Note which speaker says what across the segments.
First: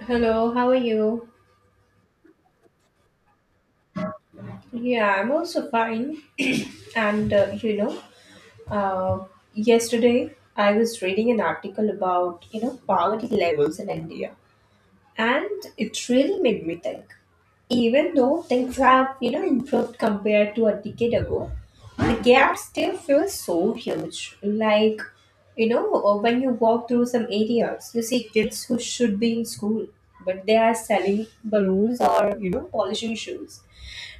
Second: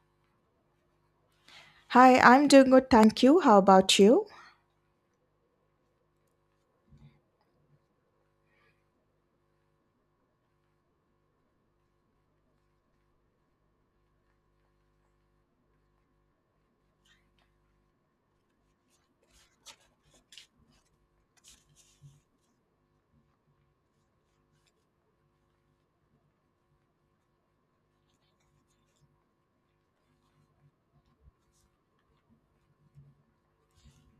Speaker 1: Hello, how are you?
Speaker 2: Hi, I'm doing good, thank you. How about you?
Speaker 1: Yeah, I'm also fine. and uh, you know, uh, yesterday I was reading an article about poverty levels in India, and it really made me think. Even though things have improved compared to a decade ago, the gap still feels so huge. Like when you walk through some areas, you see kids who should be in school, but they are selling balloons or polishing shoes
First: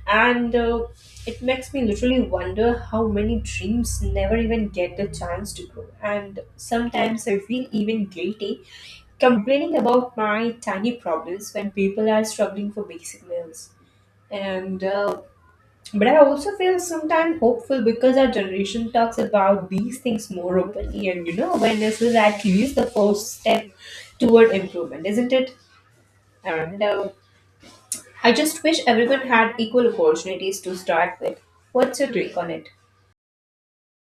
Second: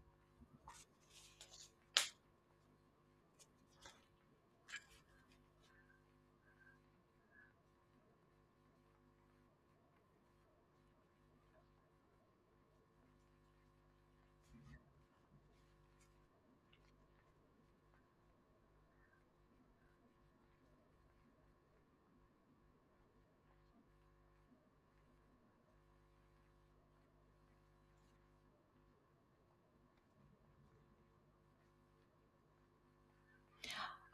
Speaker 1: and it makes me literally wonder how many dreams never even get the chance to grow, and sometimes I feel even guilty complaining about my tiny problems when people are struggling for basic meals, and but I also feel sometimes hopeful because our generation talks about these things more openly, and awareness is at least the first step toward improvement, isn't it? And I just wish everyone had equal opportunities to start with. What's your take on it?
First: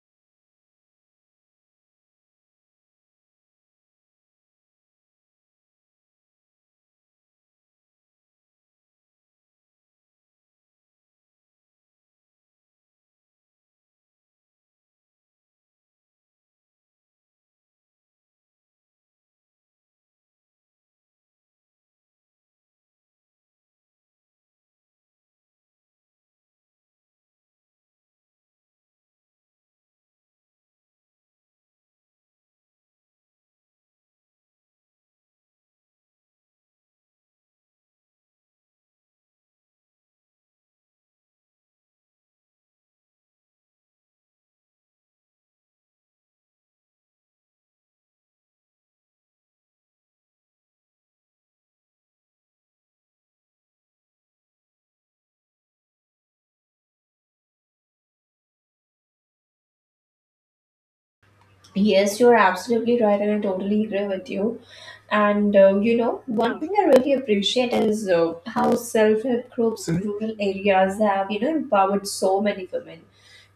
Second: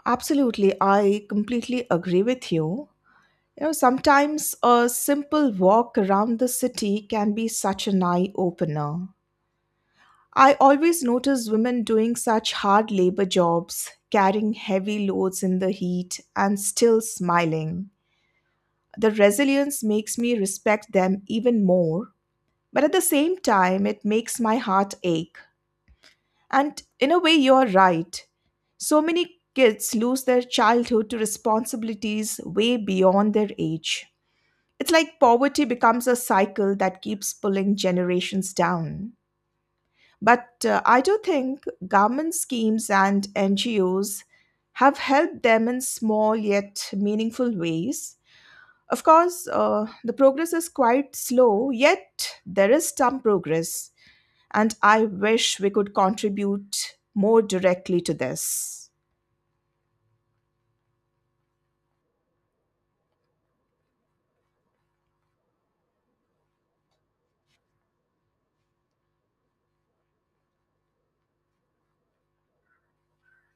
Speaker 2: Absolutely, I completely agree with you. You know, sometimes a simple walk around the city can be such an eye opener. I always notice women doing such hard labor jobs, carrying heavy loads in the heat, and still smiling. The resilience makes me respect them even more, but at the same time, it makes my heart ache. And in a way, you're right. So many kids lose their childhood to responsibilities way beyond their age. It's like poverty becomes a cycle that keeps pulling generations down. But I do think government schemes and NGOs have helped them in small yet meaningful ways. Of course, the progress is quite slow, yet there is some progress, and I wish we could contribute more directly to this.
Speaker 1: Yes, you're absolutely right, and I totally agree with you. One thing I really appreciate is how self-help groups in rural areas have, you know, empowered so many women.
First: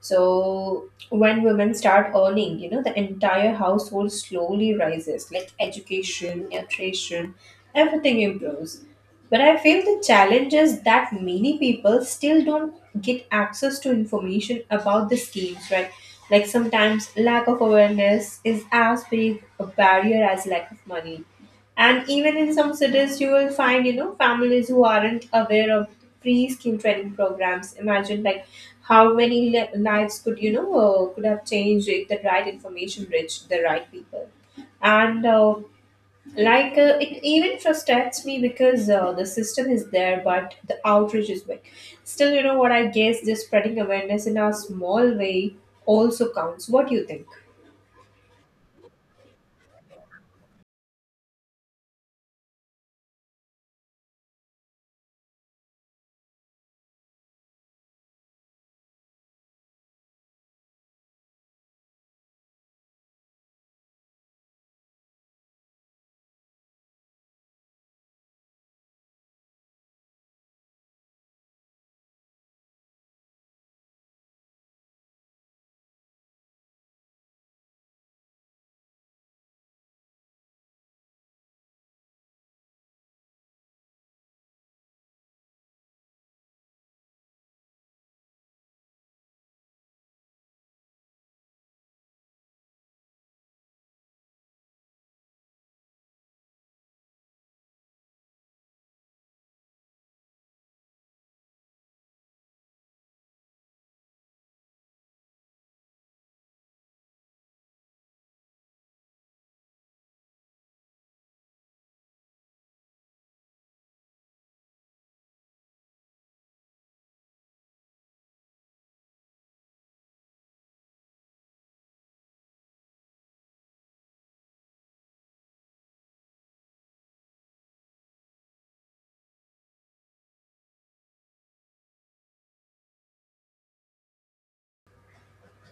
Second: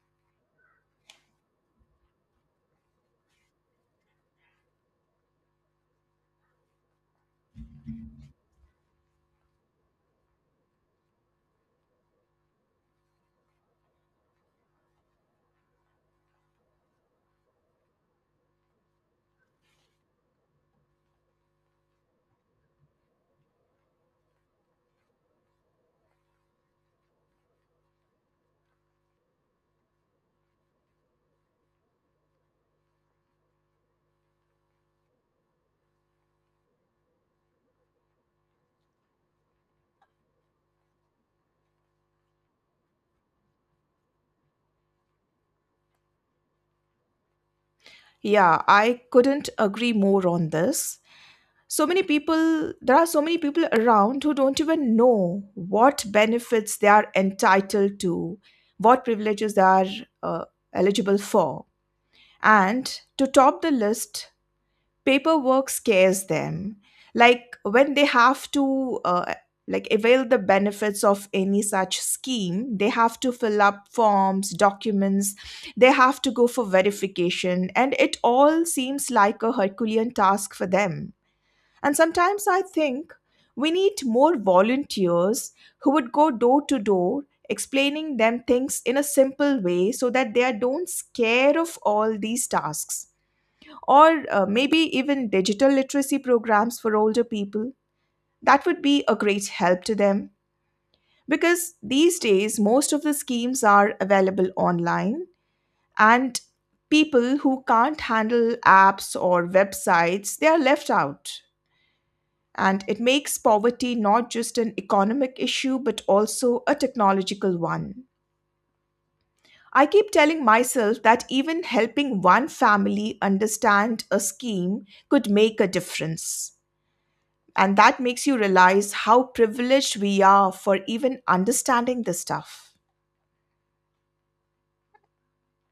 Speaker 1: So when women start earning, you know, the entire household slowly rises, like education, nutrition, everything improves. But I feel the challenge is that many people still don't get access to information about the schemes, right? Like sometimes lack of awareness is as big a barrier as lack of money. And even in some cities, you will find, you know, families who aren't aware of free skill training programs. Imagine, like, how many lives could, could have changed if the right information reached the right people. And like it even frustrates me because the system is there but the outreach is weak. Still, you know what, I guess just spreading awareness in a small way also counts. What do you think?
Speaker 2: Yeah, I couldn't agree more on this. There are so many people around who don't even know what benefits they are entitled to, what privileges they are uh, eligible for. And to top the list, paperwork scares them, like when they have to like avail the benefits of any such scheme. They have to fill up forms, documents, they have to go for verification, and it all seems like a herculean task for them. And sometimes I think we need more volunteers who would go door to door explaining them things in a simple way, so that they are don't scare of all these tasks, or maybe even digital literacy programs for older people. That would be a great help to them, because these days most of the schemes are available online, and people who can't handle apps or websites, they are left out. And it makes poverty not just an economic issue, but also a technological one. I keep telling myself that even helping one family understand a scheme could make a difference. And that makes you realize how privileged we are for even understanding this stuff.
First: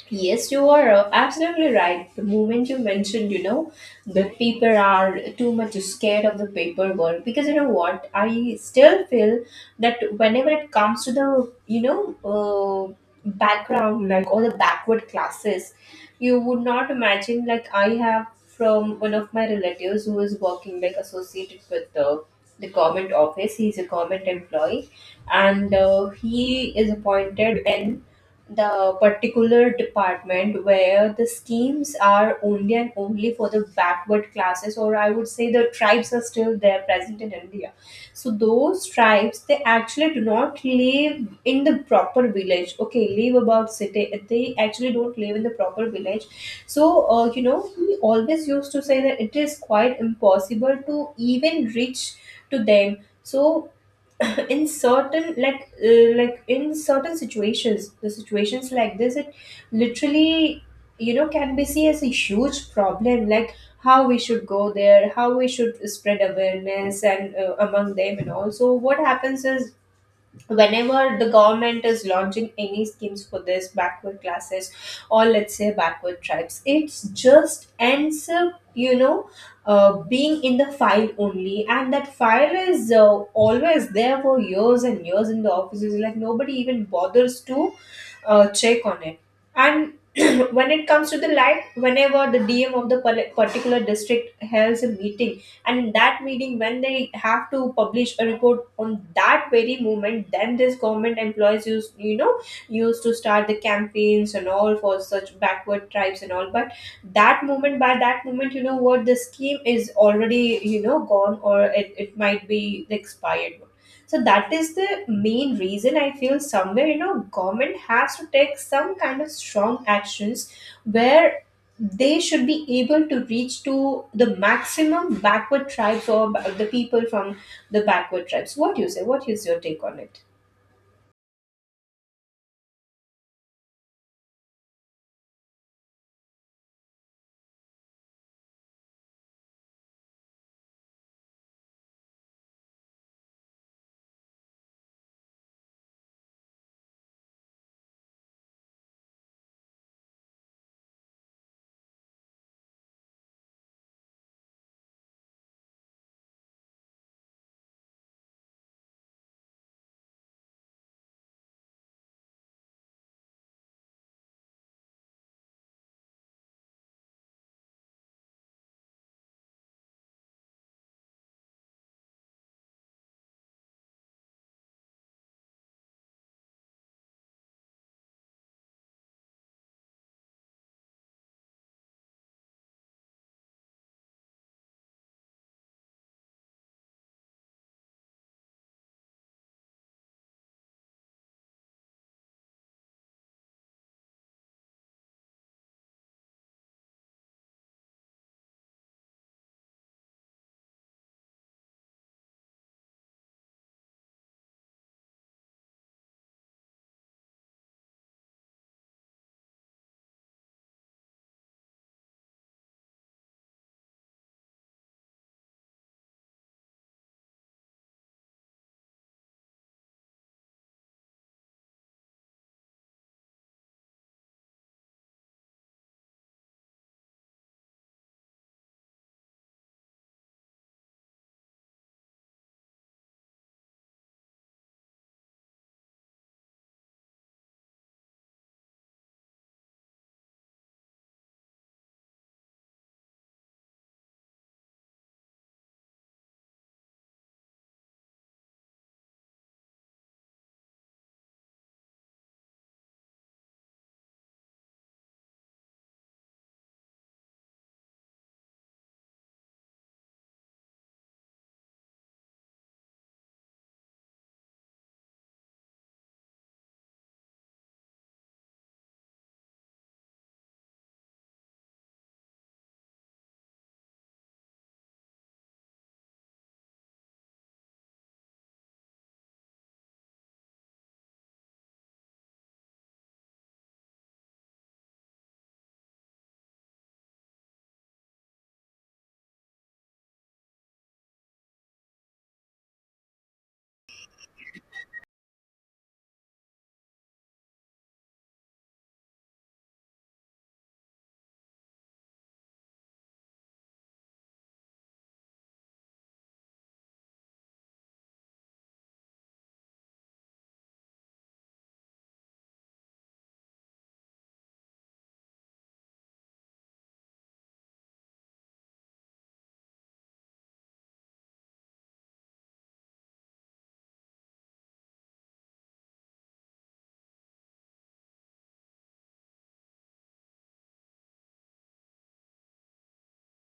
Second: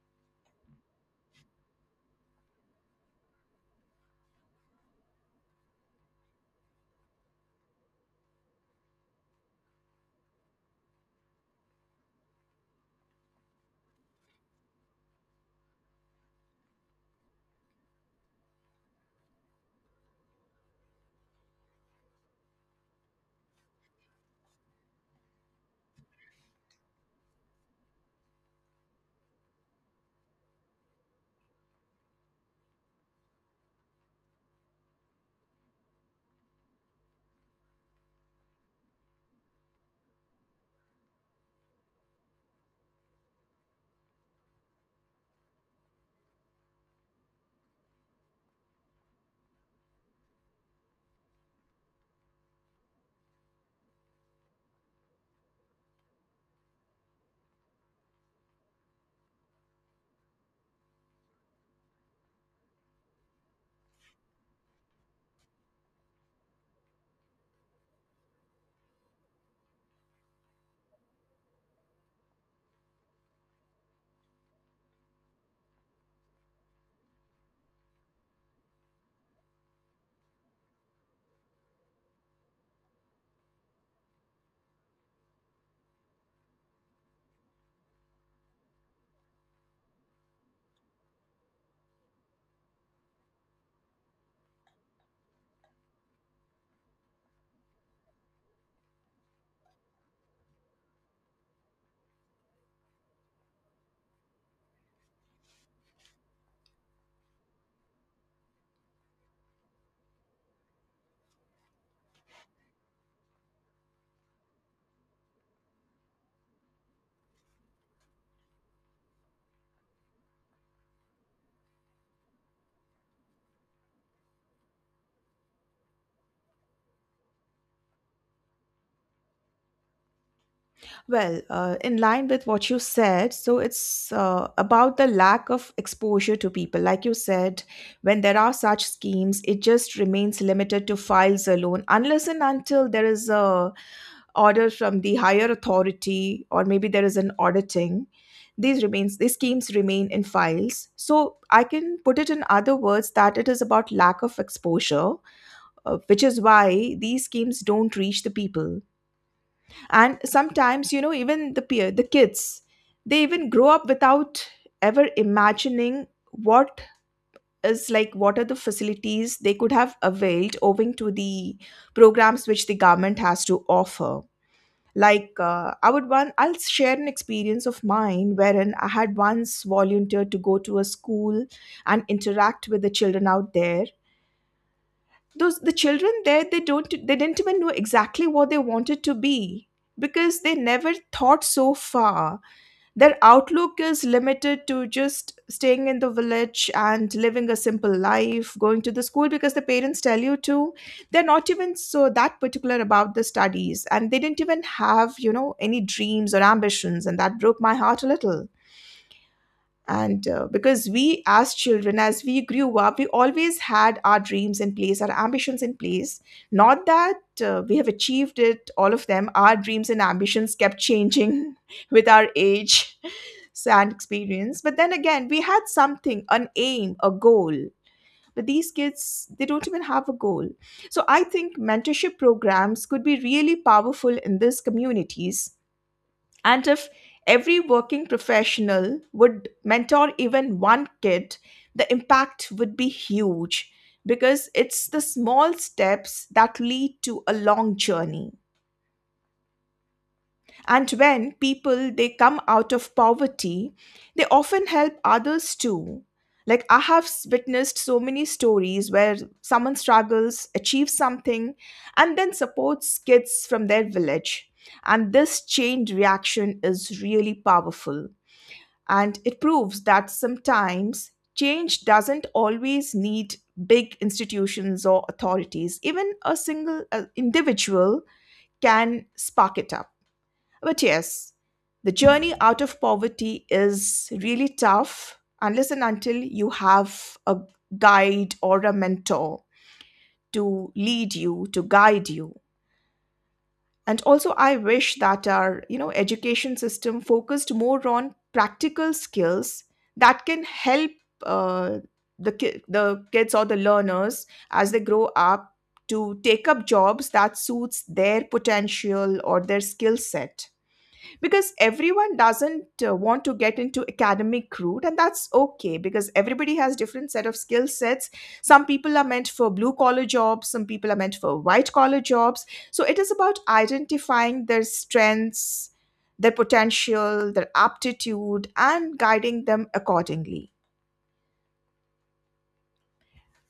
Speaker 1: Yes, you are absolutely right. The moment you mentioned, you know, that people are too much scared of the paperwork, because you know what, I still feel that whenever it comes to the, background, like all the backward classes, you would not imagine, like, I have from one of my relatives who is working, like, associated with the government office, he's a government employee, and he is appointed in the particular department where the schemes are only and only for the backward classes, or I would say the tribes are still there present in India. So those tribes, they actually do not live in the proper village, okay, live about city, they actually don't live in the proper village. So we always used to say that it is quite impossible to even reach to them. So in certain, like in certain situations, the situations like this, it literally, you know, can be seen as a huge problem, like how we should go there, how we should spread awareness, and among them. And also what happens is whenever the government is launching any schemes for this backward classes, or let's say backward tribes, it's just ends up, you know, being in the file only, and that file is, always there for years and years in the offices, like nobody even bothers to check on it. And when it comes to the light, whenever the DM of the particular district holds a meeting, and in that meeting when they have to publish a report on that very moment, then this government employees use, you know, used to start the campaigns and all for such backward tribes and all. But that moment, by that moment, you know what, the scheme is already, you know, gone, or it might be expired. So that is the main reason I feel somewhere, you know, government has to take some kind of strong actions where they should be able to reach to the maximum backward tribes, or the people from the backward tribes. What do you say? What is your take on it?
Speaker 2: Well, in line with what you said, so it's about the lack of exposure to people. Like you said, when there are such schemes, it just remains limited to files, alone, unless and until there is a order from the higher authority, or maybe there is an auditing. These schemes remain in files. So I can put it in other words that it is about lack of exposure, which is why these schemes don't reach the people. And sometimes, you know, even the kids, they even grow up without ever imagining what is like what are the facilities they could have availed, owing to the programs which the government has to offer. Like I would one I'll share an experience of mine, wherein I had once volunteered to go to a school and interact with the children out there. Those The children there, they don't they didn't even know exactly what they wanted to be, because they never thought so far. Their outlook is limited to just staying in the village and living a simple life, going to the school because the parents tell you to. They're not even so that particular about the studies, and they didn't even have, you know, any dreams or ambitions, and that broke my heart a little. And Because we as children, as we grew up, we always had our dreams in place, our ambitions in place. Not that we have achieved it, all of them. Our dreams and ambitions kept changing with our age and experience. But then again, we had something, an aim, a goal. But these kids, they don't even have a goal. So I think mentorship programs could be really powerful in these communities. And if every working professional would mentor even one kid, the impact would be huge, because it's the small steps that lead to a long journey. And when people, they come out of poverty, they often help others too. Like I have witnessed so many stories where someone struggles, achieves something, and then supports kids from their village. And this chain reaction is really powerful, and it proves that sometimes change doesn't always need big institutions or authorities. Even a single individual can spark it up. But yes, the journey out of poverty is really tough unless and until you have a guide or a mentor to lead you, to guide you. And also, I wish that our, you know, education system focused more on practical skills that can help uh, the kids or the learners as they grow up to take up jobs that suits their potential or their skill set, because everyone doesn't want to get into academic route, and that's okay, because everybody has different set of skill sets. Some people are meant for blue collar jobs, some people are meant for white collar jobs. So it is about identifying their strengths, their potential, their aptitude, and guiding them accordingly.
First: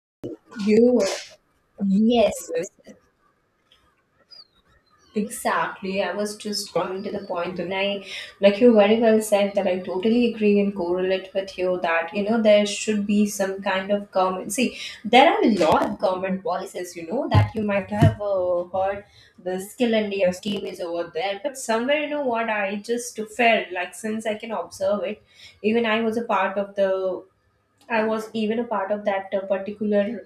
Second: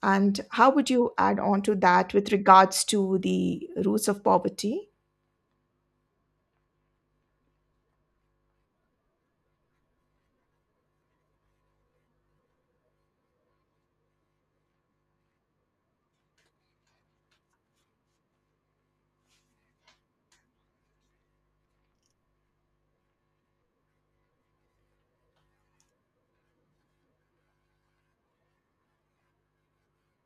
Speaker 2: And how would
Speaker 1: You,
Speaker 2: you add on to that with
Speaker 1: yes, yes.
Speaker 2: regards to the roots of poverty?
Speaker 1: Exactly. I was just coming to the point, and I, like you very well said, that I totally agree and correlate with you that, you know, there should be some kind of government. See, there are a lot of government policies, you know, that you might have heard the Skill India scheme is over there. But somewhere, you know what, I just felt like since I can observe it, even I was a part of the, I was even a part of that particular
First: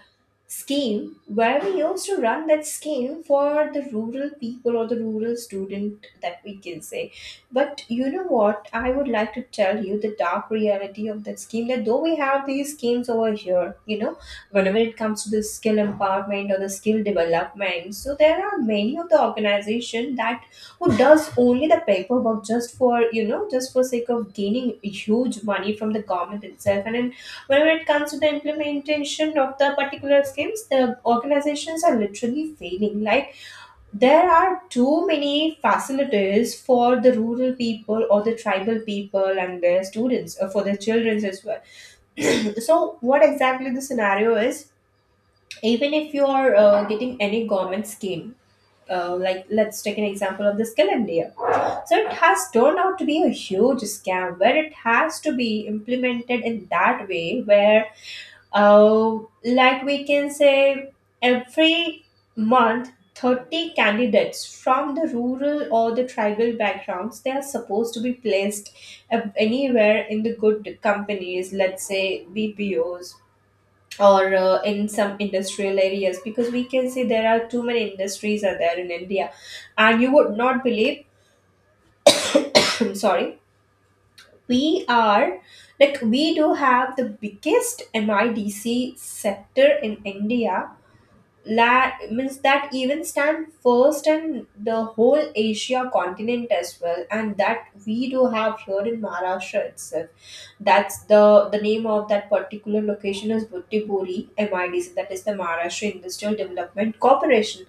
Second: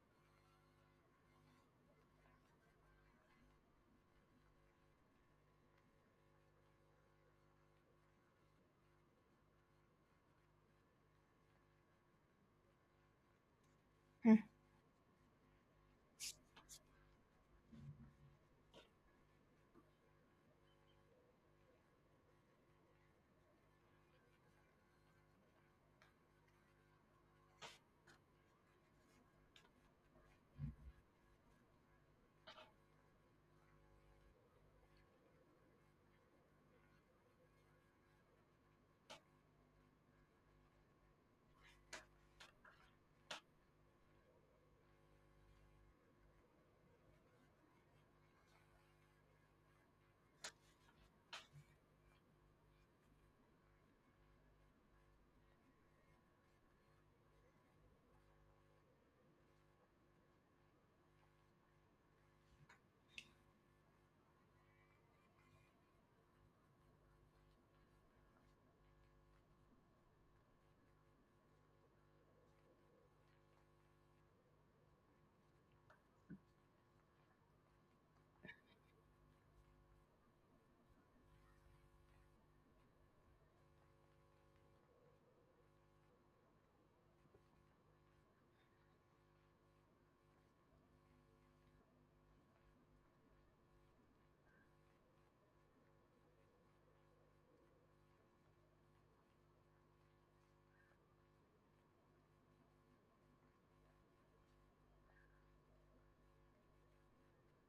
Speaker 1: scheme, where we used to run that scheme for the rural people or the rural student, that we can say. But you know what, I would like to tell you the dark reality of that scheme, that though we have these schemes over here, you know,
Speaker 2: 嗯。
Speaker 1: whenever it comes to the skill empowerment or the skill development, so there are many of the organization that who does only the paperwork just for, you know, just for sake of gaining huge money from the government itself. And in, when it comes to the implementation of the particular schemes, the organizations are literally failing. Like, there are too many facilitators for the rural people or the tribal people and their students, for their children as well. So what exactly the scenario is? Even if you are getting any government scheme. Like, let's take an example of the Skill India. So it has turned out to be a huge scam, where it has to be implemented in that way where, oh, like we can say every month 30 candidates from the rural or the tribal backgrounds they are supposed to be placed anywhere in the good companies, let's say BPOs, or in some industrial areas, because we can say there are too many industries are there in India. And you would not believe sorry, we are, like we do have the biggest MIDC sector in India, means that even stand first and the whole Asia continent as well, and that we do have here in Maharashtra itself. That's the name of that particular location is Buttipuri MIDC, that is the Maharashtra Industrial Development Corporation.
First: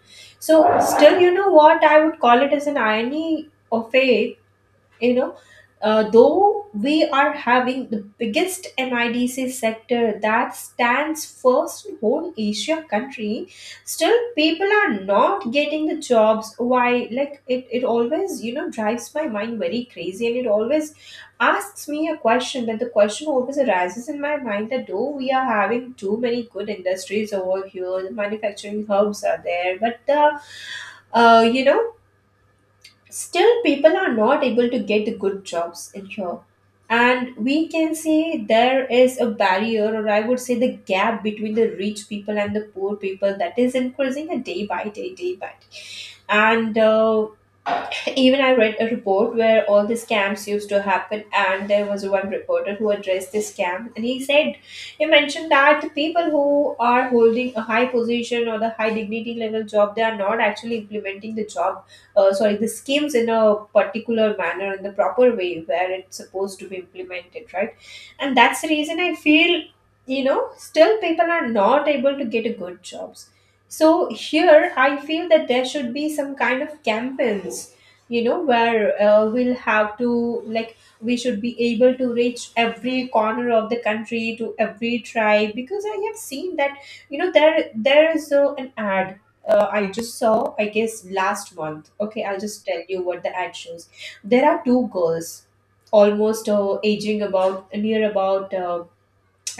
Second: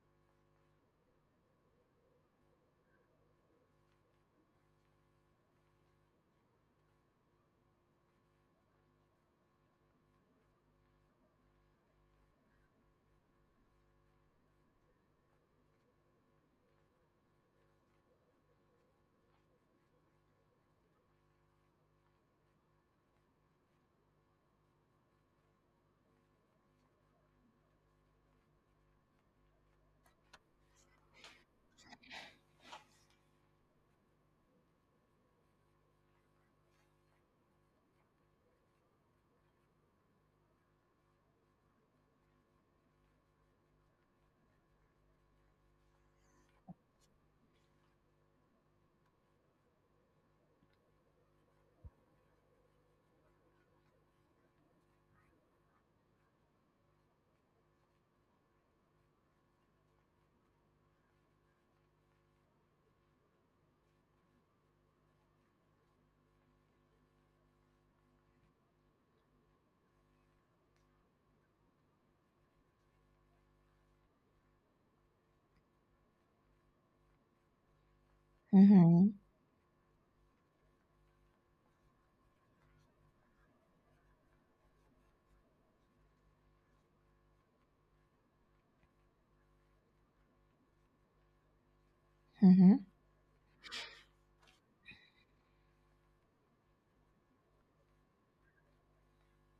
Speaker 1: So still, you know what, I would call it as an irony of fate, you know, though we are having the biggest NIDC sector that stands first in whole Asia country, still people are not getting the jobs. Why? Like it always, you know, drives my mind very crazy, and it always asks me a question. That the question always arises in my mind that though we are having too many good industries over here, the manufacturing hubs are there, but the uh, you know still people are not able to get the good jobs in here. And we can say there is a barrier, or I would say the gap between the rich people and the poor people that is increasing a day by day, day by day. And even I read a report where all the scams used to happen, and there was one reporter who addressed this scam, and he said, he mentioned that the people who are holding a high position or the high dignity level job, they are not actually implementing the job, sorry, the schemes in a particular manner in the proper way where it's supposed to be implemented, right? And that's the reason I feel, you know, still people are not able to get a good jobs. So here I feel that there should be some kind of campaigns, you know,
Speaker 2: 嗯
Speaker 1: where
Speaker 2: 哼，
Speaker 1: we'll have to, like, we should be able to reach every corner of the country to every tribe. Because I have seen that, you know, there is an ad, I just saw, I guess, last month. Okay, I'll
Speaker 2: 嗯
Speaker 1: just tell
Speaker 2: 哼。
Speaker 1: you what the ad shows. There are two girls almost aging about near about,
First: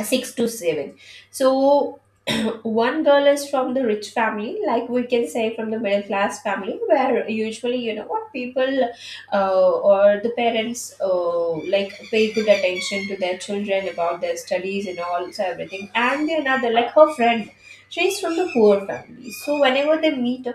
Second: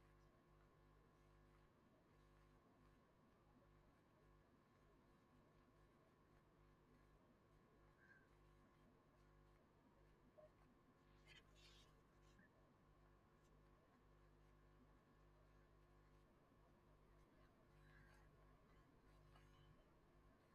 Speaker 1: six to seven. So one girl is from the rich family, like we can say from the middle class family, where usually you know what people, or the parents, like pay good attention to their children about their studies and all, so everything. And the another, like, her friend, she's from the poor family. So whenever they meet,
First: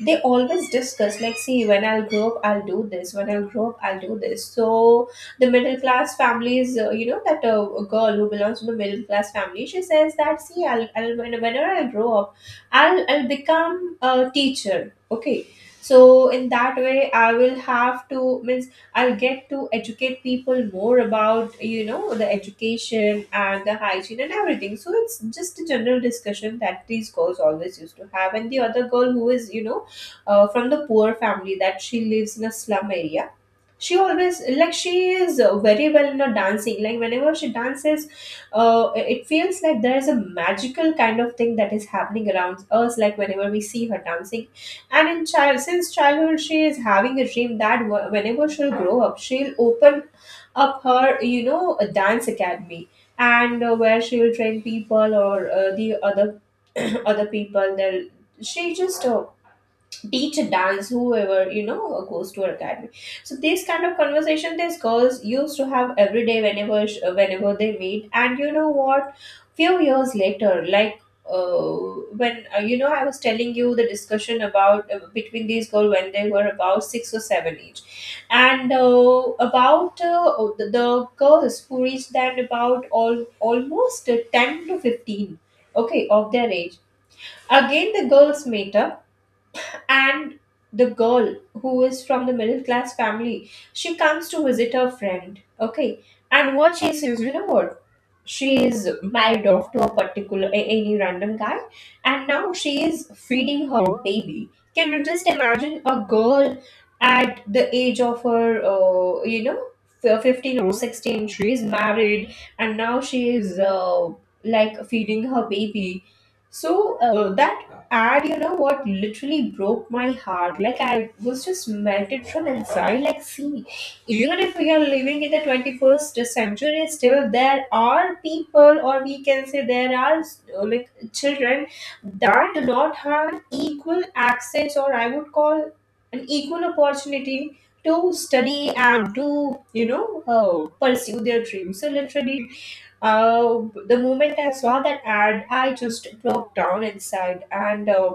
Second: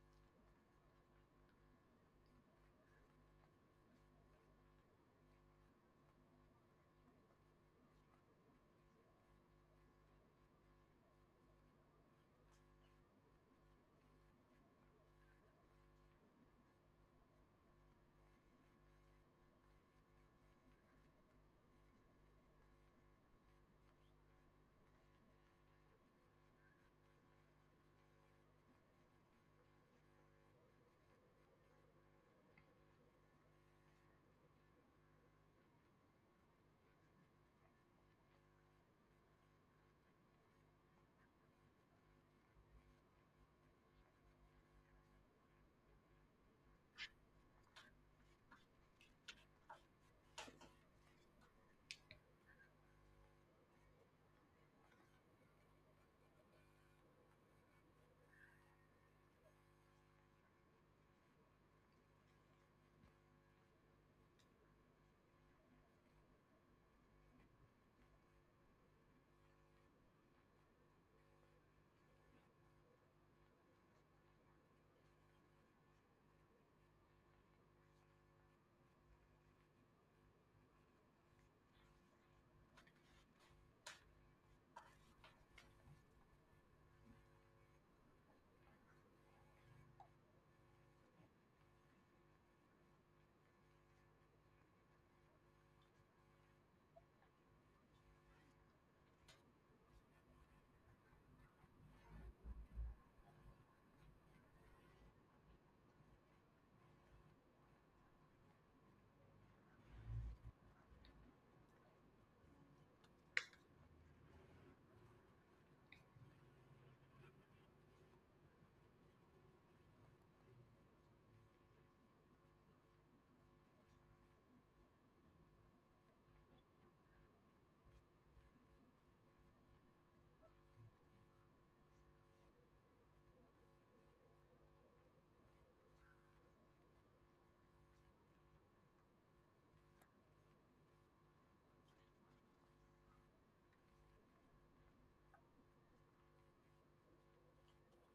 Speaker 1: they always discuss, like, see, when I'll grow up I'll do this, when I'll grow up I'll do this. So the middle class families, you know, that a girl who belongs to the middle class family, she says that, see, whenever I grow up, I'll become a teacher. Okay. So in that way I will have to, means, I'll get to educate people more about, you know, the education and the hygiene and everything. So it's just a general discussion that these girls always used to have. And the other girl, who is, you know, from the poor family, that she lives in a slum area, she always, like, she is very well in a dancing, like whenever she dances, it feels like there is a magical kind of thing that is happening around us, like whenever we see her dancing. And in child, since childhood, she is having a dream that whenever she'll grow up, she'll open up her, you know, a dance academy. And where she will train people, or the other other people they she just teach a dance, whoever, you know, goes to our academy. So these kind of conversation, these girls used to have every day, whenever whenever they meet. And you know what? Few years later, like, uh, when, you know, I was telling you the discussion about, between these girls, when they were about six or seven each. And about the girls who reached then about all almost 10 to 15, okay, of their age. Again the girls meet up, and the girl who is from the middle class family, she comes to visit her friend. Okay. And what she sees, you know what? She is married off to a particular, any random guy. And now she is feeding her baby. Can you just imagine a girl at the age of her, you know, 15 or 16? She is married, and now she is like feeding her baby. So that, and you know what literally broke my heart? Like, I was just melted from inside. Like, see, even if we are living in the 21st century, still there are people, or we can say there are, like, children that do not have equal access, or I would call an equal opportunity to study and to, you know, pursue their dreams. So literally, the moment I saw that ad, I just broke down inside. And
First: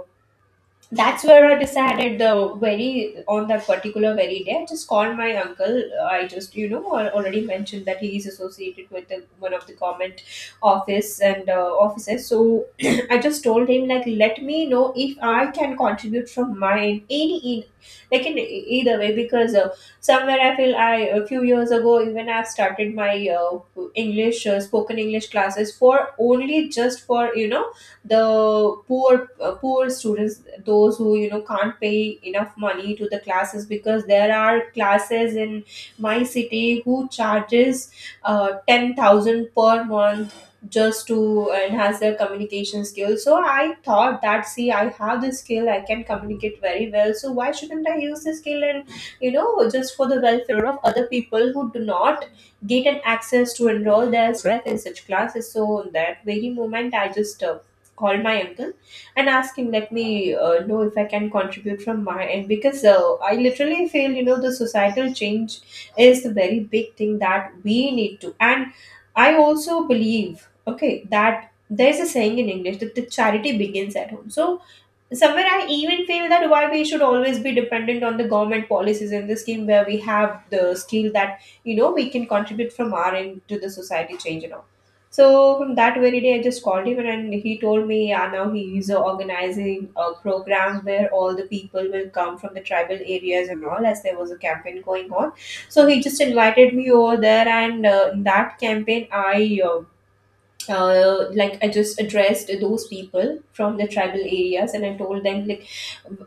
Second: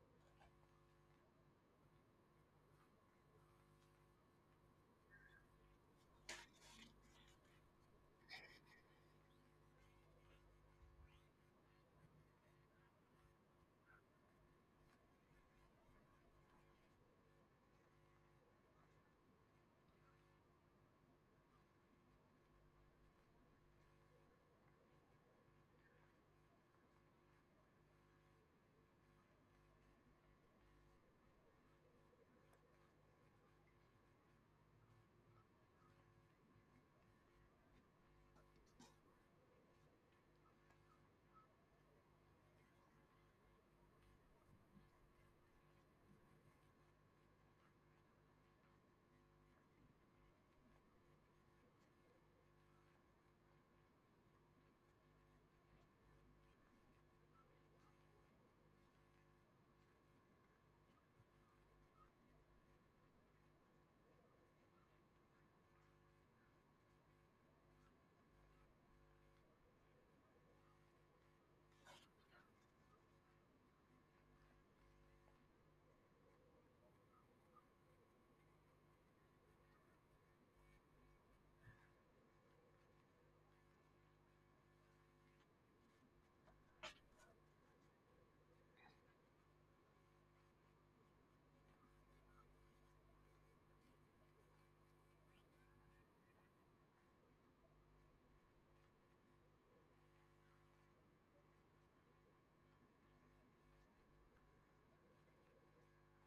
Speaker 1: that's where I decided the very, on that particular very day. I just called my uncle. I just, you know, I already mentioned that he is associated with the, one of the government office, and offices. So I just told him, like, let me know if I can contribute from my end, any in, like, either way, because somewhere I feel I, a few years ago, even I've started my English, spoken English classes, for only just for, you know, the poor students, those who, you know, can't pay enough money to the classes, because there are classes in my city who charges 10,000 per month, just to enhance their communication skills. So I thought that, see, I have this skill, I can communicate very well, so why shouldn't I use this skill, and, you know, just for the welfare of other people who do not get an access to enroll their self in such classes. So on that very moment, I just called my uncle and asked him, let me know if I can contribute from my end. Because I literally feel, you know, the societal change is the very big thing that we need to. And I also believe, okay, that there's a saying in English, that the charity begins at home. So somewhere I even feel that why we should always be dependent on the government policies, in the scheme where we have the skill that, you know, we can contribute from our end to the society change and all. So from that very day, I just called him, and he told me, yeah, now he is organizing a program where all the people will come from the tribal areas and all, as there was a campaign going on. So he just invited me over there, and in that campaign, I like, I just addressed those people from the tribal areas, and I told them, like,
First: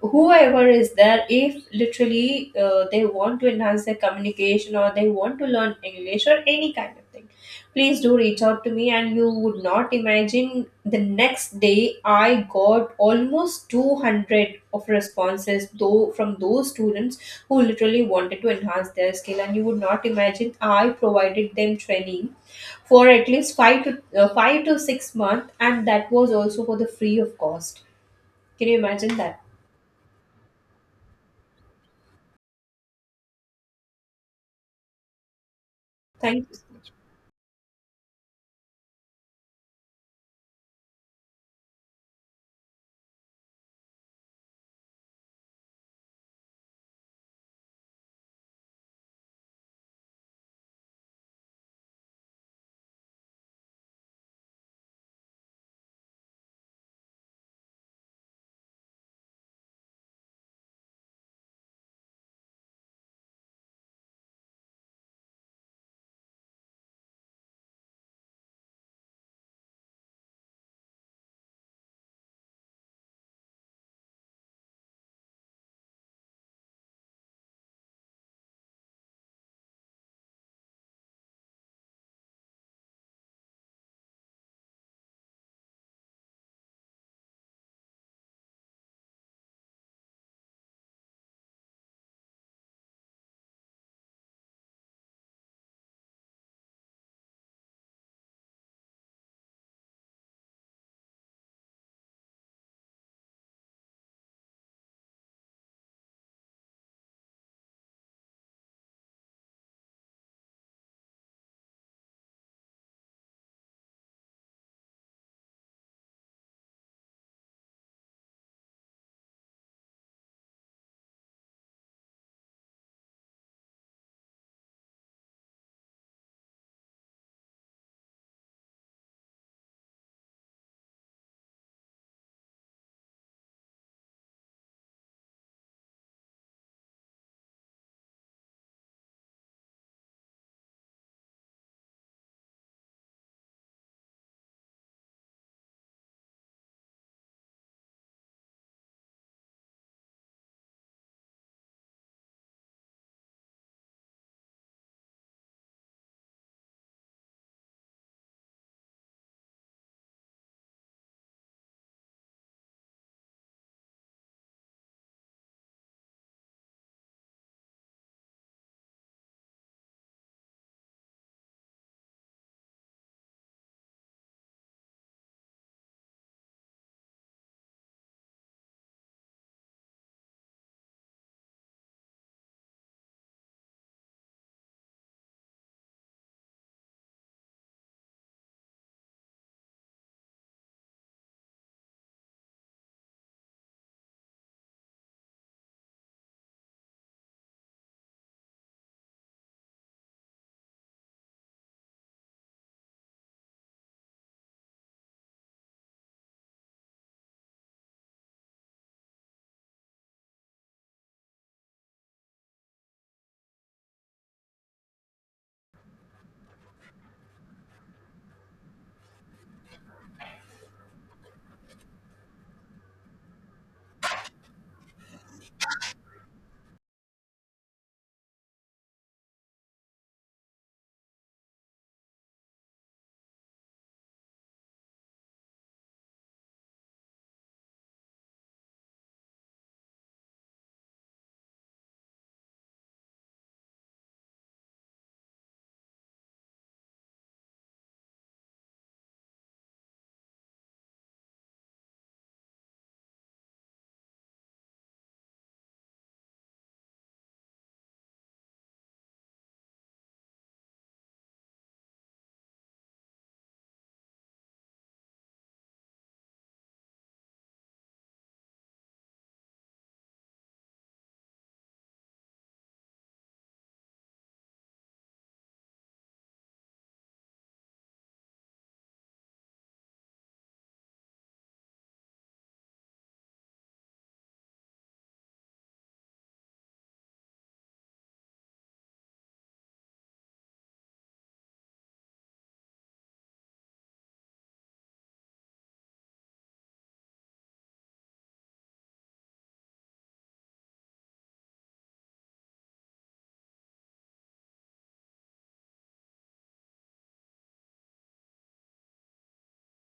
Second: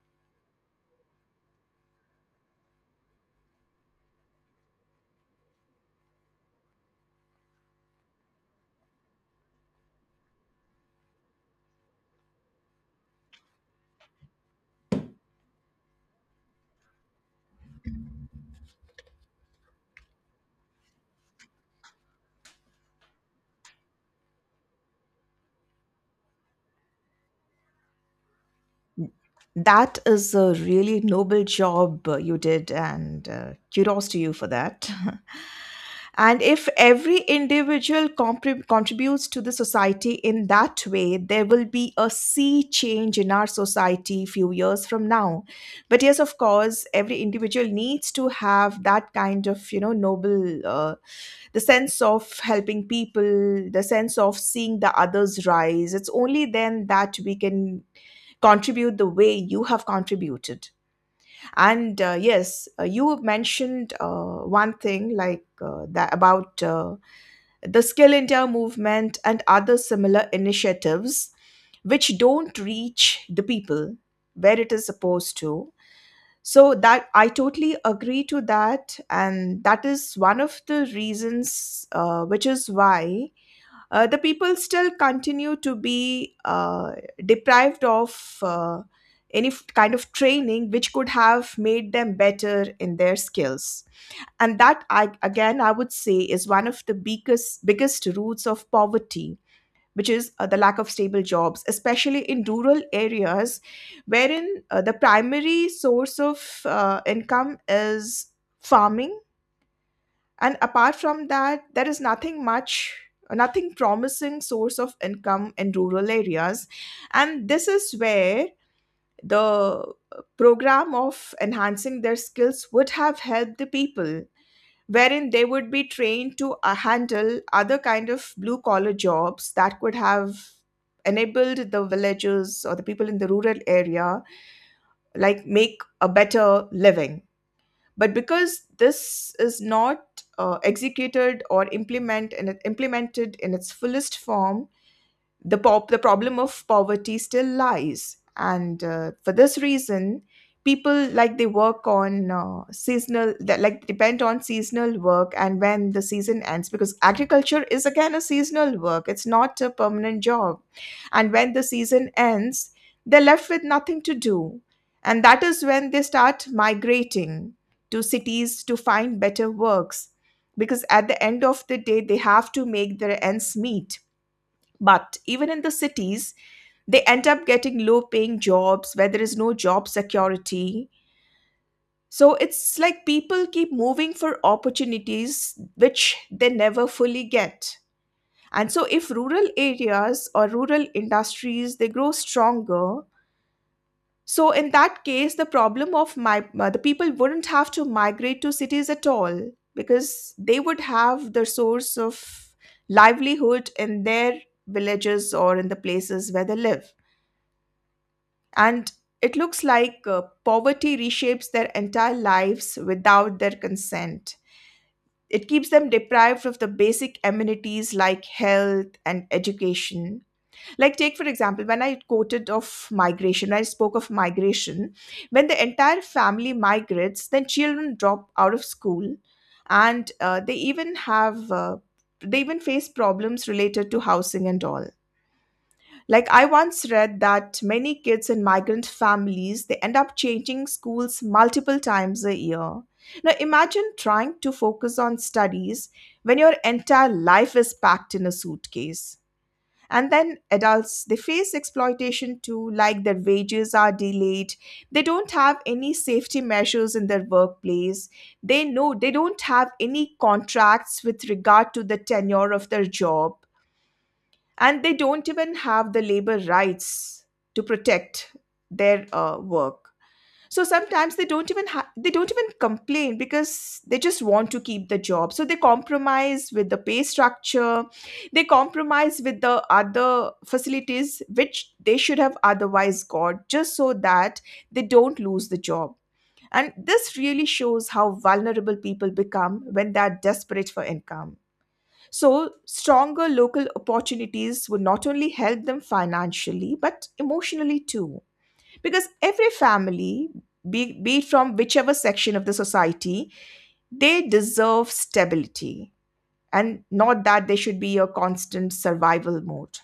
Speaker 1: whoever is there, if literally they want to enhance their communication, or they want to learn English or any kind of thing, please do reach out to me. And you would not imagine, the next day I got almost 200 of responses, though, from those students who literally wanted to enhance their skill. And you would not imagine, I provided them training for at least 5 to 6 months, and that was also for the free of cost. Can you imagine that?
Speaker 2: That is a really noble job you did, and kudos to you for that. And
Speaker 1: Thank you so
Speaker 2: if
Speaker 1: much.
Speaker 2: every individual contributes to the society in that way, there will be a sea change in our society few years from now. But yes, of course, every individual needs to have that kind of, you know, noble, the sense of helping people, the sense of seeing the others rise. It's only then that we can contribute the way you have contributed. And yes, you mentioned one thing, like that about the Skill India movement and other similar initiatives which don't reach the people where it is supposed to. So that I totally agree to, that and that is one of the reasons, which is why the people still continue to be deprived of any kind of training which could have made them better in their skills. And that I, again I would say, is one of the biggest roots of poverty, which is the lack of stable jobs, especially in rural areas, wherein the primary source of income is farming, and apart from that there is nothing much, nothing promising source of income in rural areas. And this is where the program of enhancing their skills would have helped the people, wherein they would be trained to handle other kind of blue collar jobs that could have enabled the villagers or the people in the rural area, like make a better living. But because this is not executed or implemented in its fullest form, the problem of poverty still lies. And for this reason, people, like, they work on seasonal, that like depend on seasonal work, and when the season ends, because agriculture is again a seasonal work, it's not a permanent job. And when the season ends, they're left with nothing to do. And that is when they start migrating to cities to find better works, because at the end of the day, they have to make their ends meet. But even in the cities, they end up getting low paying jobs where there is no job security. So it's like people keep moving for opportunities which they never fully get. And so if rural areas or rural industries, they grow stronger, so in that case the problem of my the people wouldn't have to migrate to cities at all, because they would have the source of livelihood in their villages or in the places where they live. And it looks like poverty reshapes their entire lives without their consent. It keeps them deprived of the basic amenities like health and education. Like, take for example, when I quoted of migration, when I spoke of migration, when the entire family migrates, then children drop out of school, and they even have, they even face problems related to housing and all. Like I once read that many kids in migrant families, they end up changing schools multiple times a year. Now imagine trying to focus on studies when your entire life is packed in a suitcase. And then adults, they face exploitation too, like their wages are delayed, they don't have any safety measures in their workplace, they know they don't have any contracts with regard to the tenure of their job, and they don't even have the labor rights to protect their work. So sometimes they don't even they don't even complain, because they just want to keep the job, so they compromise with the pay structure, they compromise with the other facilities which they should have otherwise got, just so that they don't lose the job. And this really shows how vulnerable people become when they are desperate for income. So, stronger local opportunities would not only help them financially, but emotionally too. Because every family, be it from whichever section of the society, they deserve stability, and not that they should be a constant survival mode.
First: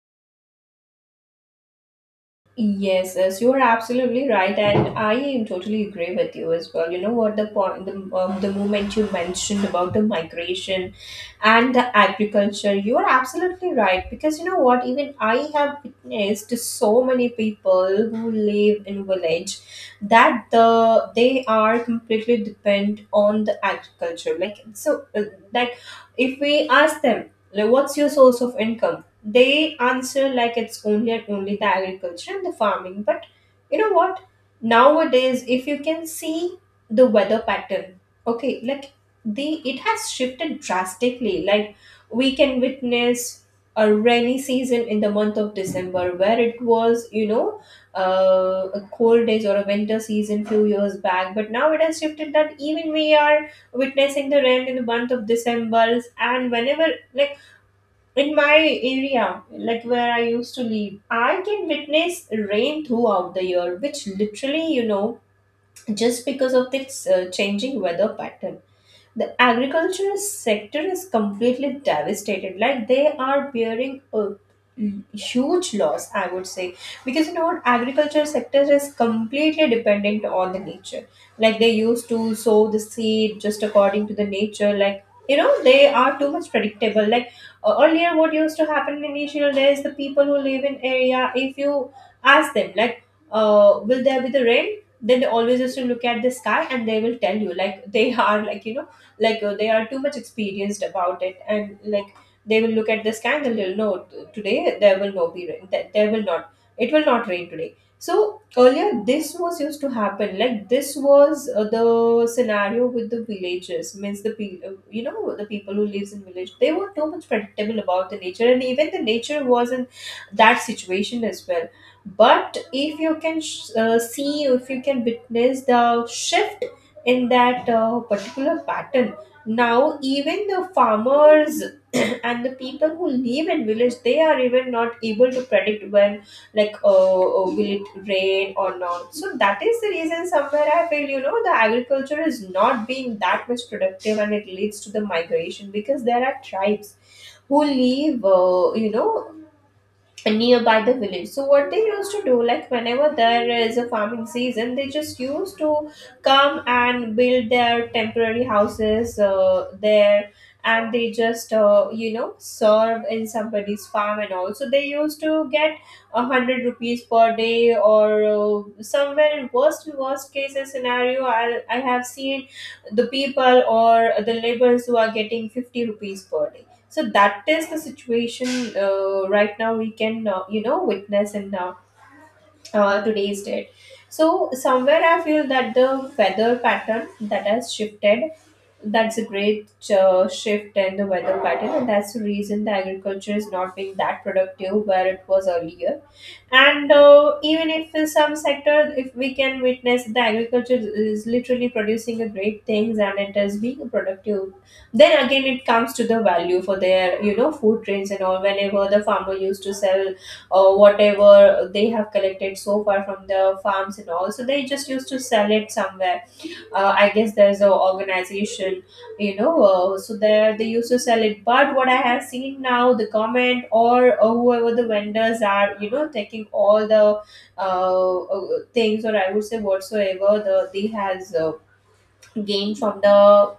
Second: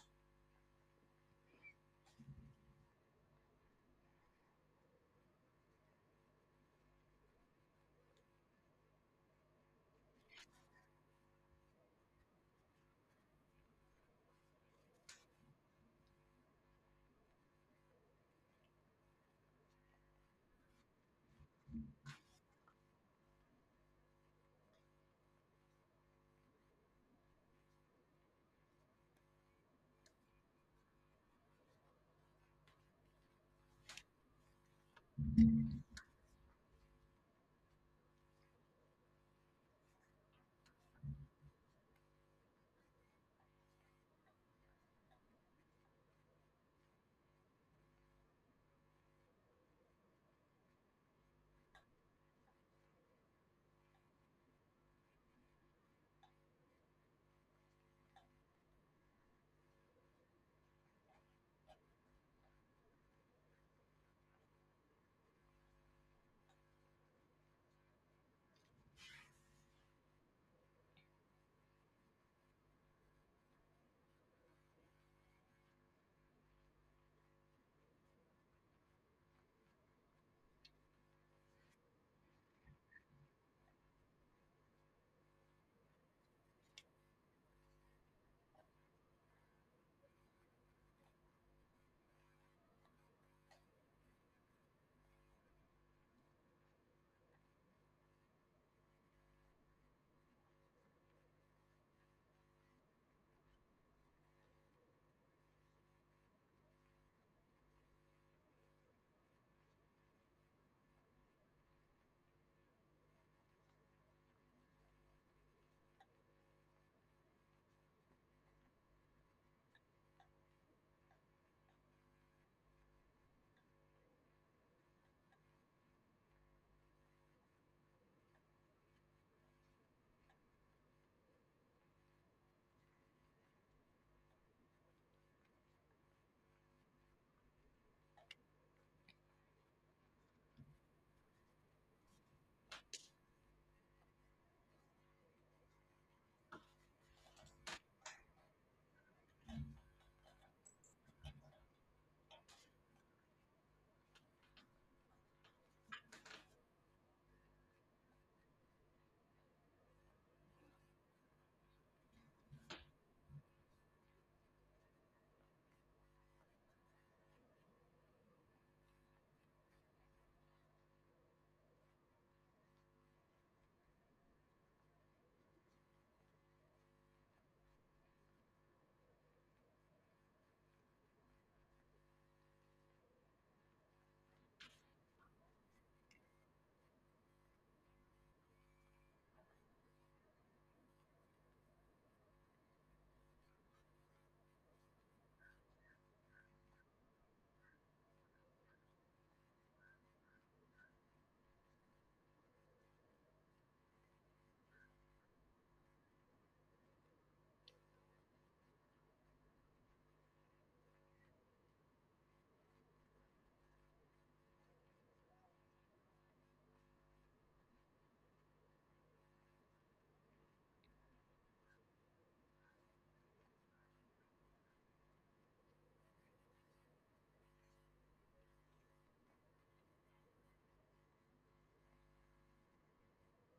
Speaker 1: Yes, yes, you are absolutely right, and I am totally agree with you as well. You know what, the point, the moment you mentioned about the migration and the agriculture, you are absolutely right. Because you know what, even I have witnessed so many people who live in village, that they are completely depend on the agriculture. Like, so, like, if we ask them, like, what's your source of income? They answer like it's only and only the agriculture and the farming. But you know what? Nowadays, if you can see the weather pattern, okay, like, the it has shifted drastically. Like, we can witness a rainy season in the month of December, where it was, you know, a cold days or a winter season few years back. But now it has shifted, that even we are witnessing the rain in the month of December, and whenever, like, in my area, like where I used to live, I can witness rain throughout the year, which literally, you know, just because of this changing weather pattern. The agricultural sector is completely devastated. Like, they are bearing a huge loss, I would say, because you know what, agriculture sector is completely dependent on the nature. Like, they used to sow the seed just according to the nature. Like, you know, they are too much predictable. Like, earlier, what used to happen in initial days, the people who live in area, if you ask them, like, will there be the rain, then they always used to look at the sky and they will tell you, like, they are, like, you know, like, they are too much experienced about it, and, like, they will look at the sky and they'll know, Today there will not be rain, that there will not, it will not rain today." So earlier this was used to happen, like, this was the scenario with the villages, means the you know, the people who lives in village, they were too much predictable about the nature, and even the nature was in that situation as well. But if you can see, if you can witness the shift in that particular pattern. Now even the farmers and the people who live in village, they are even not able to predict when, like, will it rain or not. So that is the reason, somewhere I feel, you know, the agriculture is not being that much productive, and it leads to the migration. Because there are tribes who live, you know, nearby the village. So what they used to do, like, whenever there is a farming season, they just used to come and build their temporary houses, there, and they just, you know, serve in somebody's farm and all. So they used to get 100 rupees per day, or somewhere in worst case scenario, I have seen the people or the laborers who are getting 50 rupees per day. So that is the situation, right now we can, you know, witness in, today's date. So somewhere I feel that the weather pattern, that has shifted, that's a great shift in the weather pattern, and that's the reason the agriculture is not being that productive where it was earlier. And even if in some sector, if we can witness the agriculture is literally producing a great things and it is being productive, then again it comes to the value for their, you know, food trains and all. Whenever the farmer used to sell, or whatever they have collected so far from the farms and all, so they just used to sell it somewhere, I guess there's a organization, you know, so there they used to sell it. But what I have seen now, the government or whoever the vendors are, you know, taking all the, uh, uh, things, or I would say whatsoever they has gained from the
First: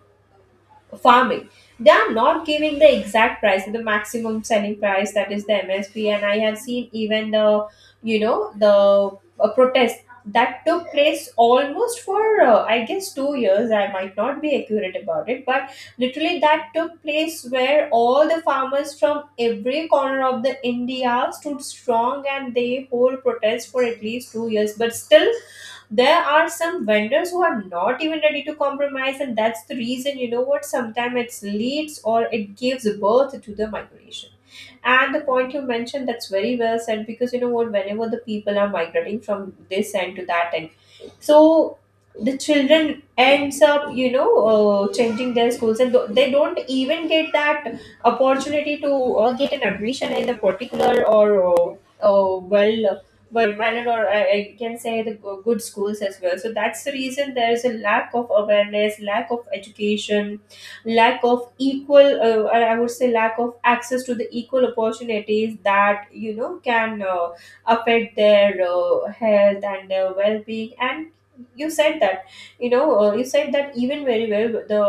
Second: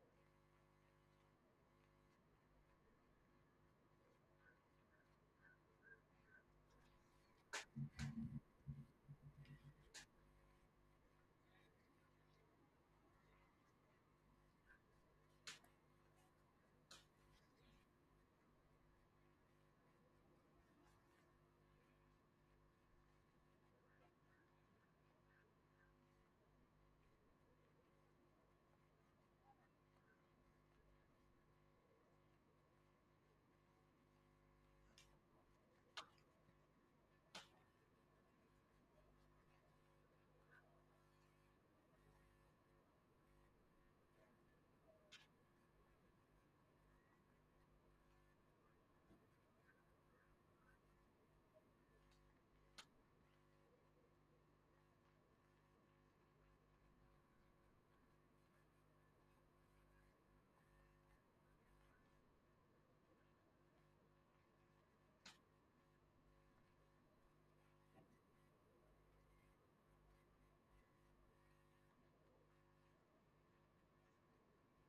Speaker 1: farming, they are not giving the exact price, the maximum selling price, that is the MSP. And I have seen even the, you know, the, protest that took place almost for, I guess 2 years, I might not be accurate about it, but literally that took place where all the farmers from every corner of the India stood strong, and they hold protest for at least 2 years. But still, there are some vendors who are not even ready to compromise. And that's the reason, you know what, sometimes it leads or it gives birth to the migration. And the point you mentioned, that's very well said, because you know what, whenever the people are migrating from this end to that end, so the children ends up, you know, changing their schools, and they don't even get that opportunity to, get an admission in the particular, or uh, well well mannered, or I can say the good schools as well. So that's the reason there is a lack of awareness, lack of education, lack of equal, or I would say lack of access to the equal opportunities, that, you know, can affect their health and their well-being. And you said that, you know, you said that even very well, the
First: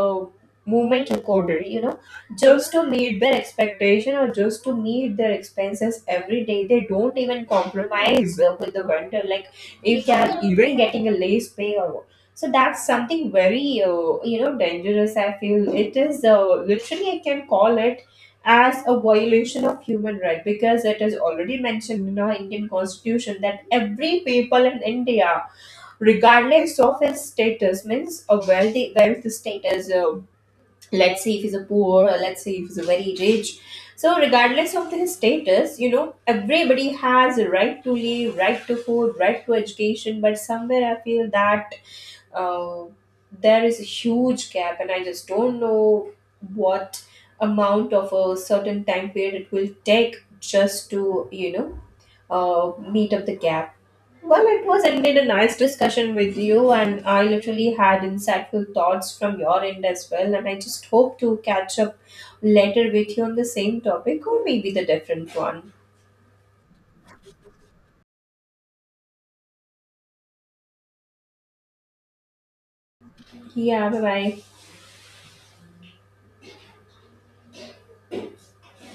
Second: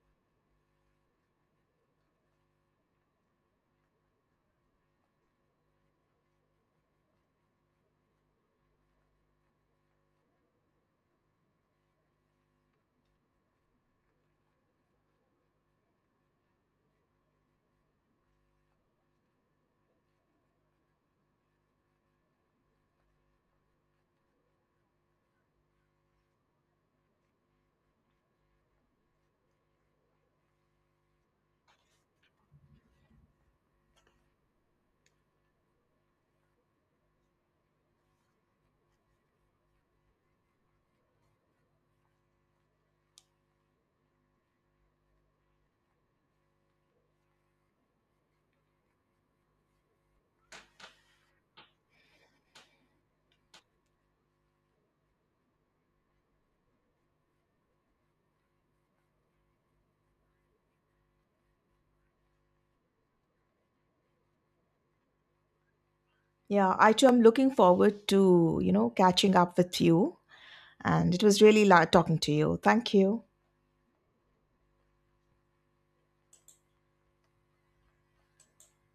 Speaker 1: movement recorder, you know, just to meet their expectation or just to meet their expenses every day, they don't even compromise with the vendor, like if they are even getting a late pay or what. So that's something very, you know, dangerous, I feel it is, literally, I can call it as a violation of human right, because it is already mentioned in our Indian constitution, that every people in India, regardless of his status, means a wealthy, wealth status, let's say if he's a poor, or let's say if he's a very rich. So regardless of his status, you know, everybody has a right to live, right to food, right to education. But somewhere I feel that, uh, there is a huge gap, and I just don't know what amount of a certain time period it will take just to, you know, meet up the gap. Well, it was indeed a nice discussion with you, and I literally had insightful thoughts from your end as well, and I just hope to catch up later with you on the same topic or maybe the different one.
Speaker 2: Yeah, I too am looking forward to, you know, catching up with you. And it was really talking to you. Thank you.
Speaker 1: Yeah, bye bye.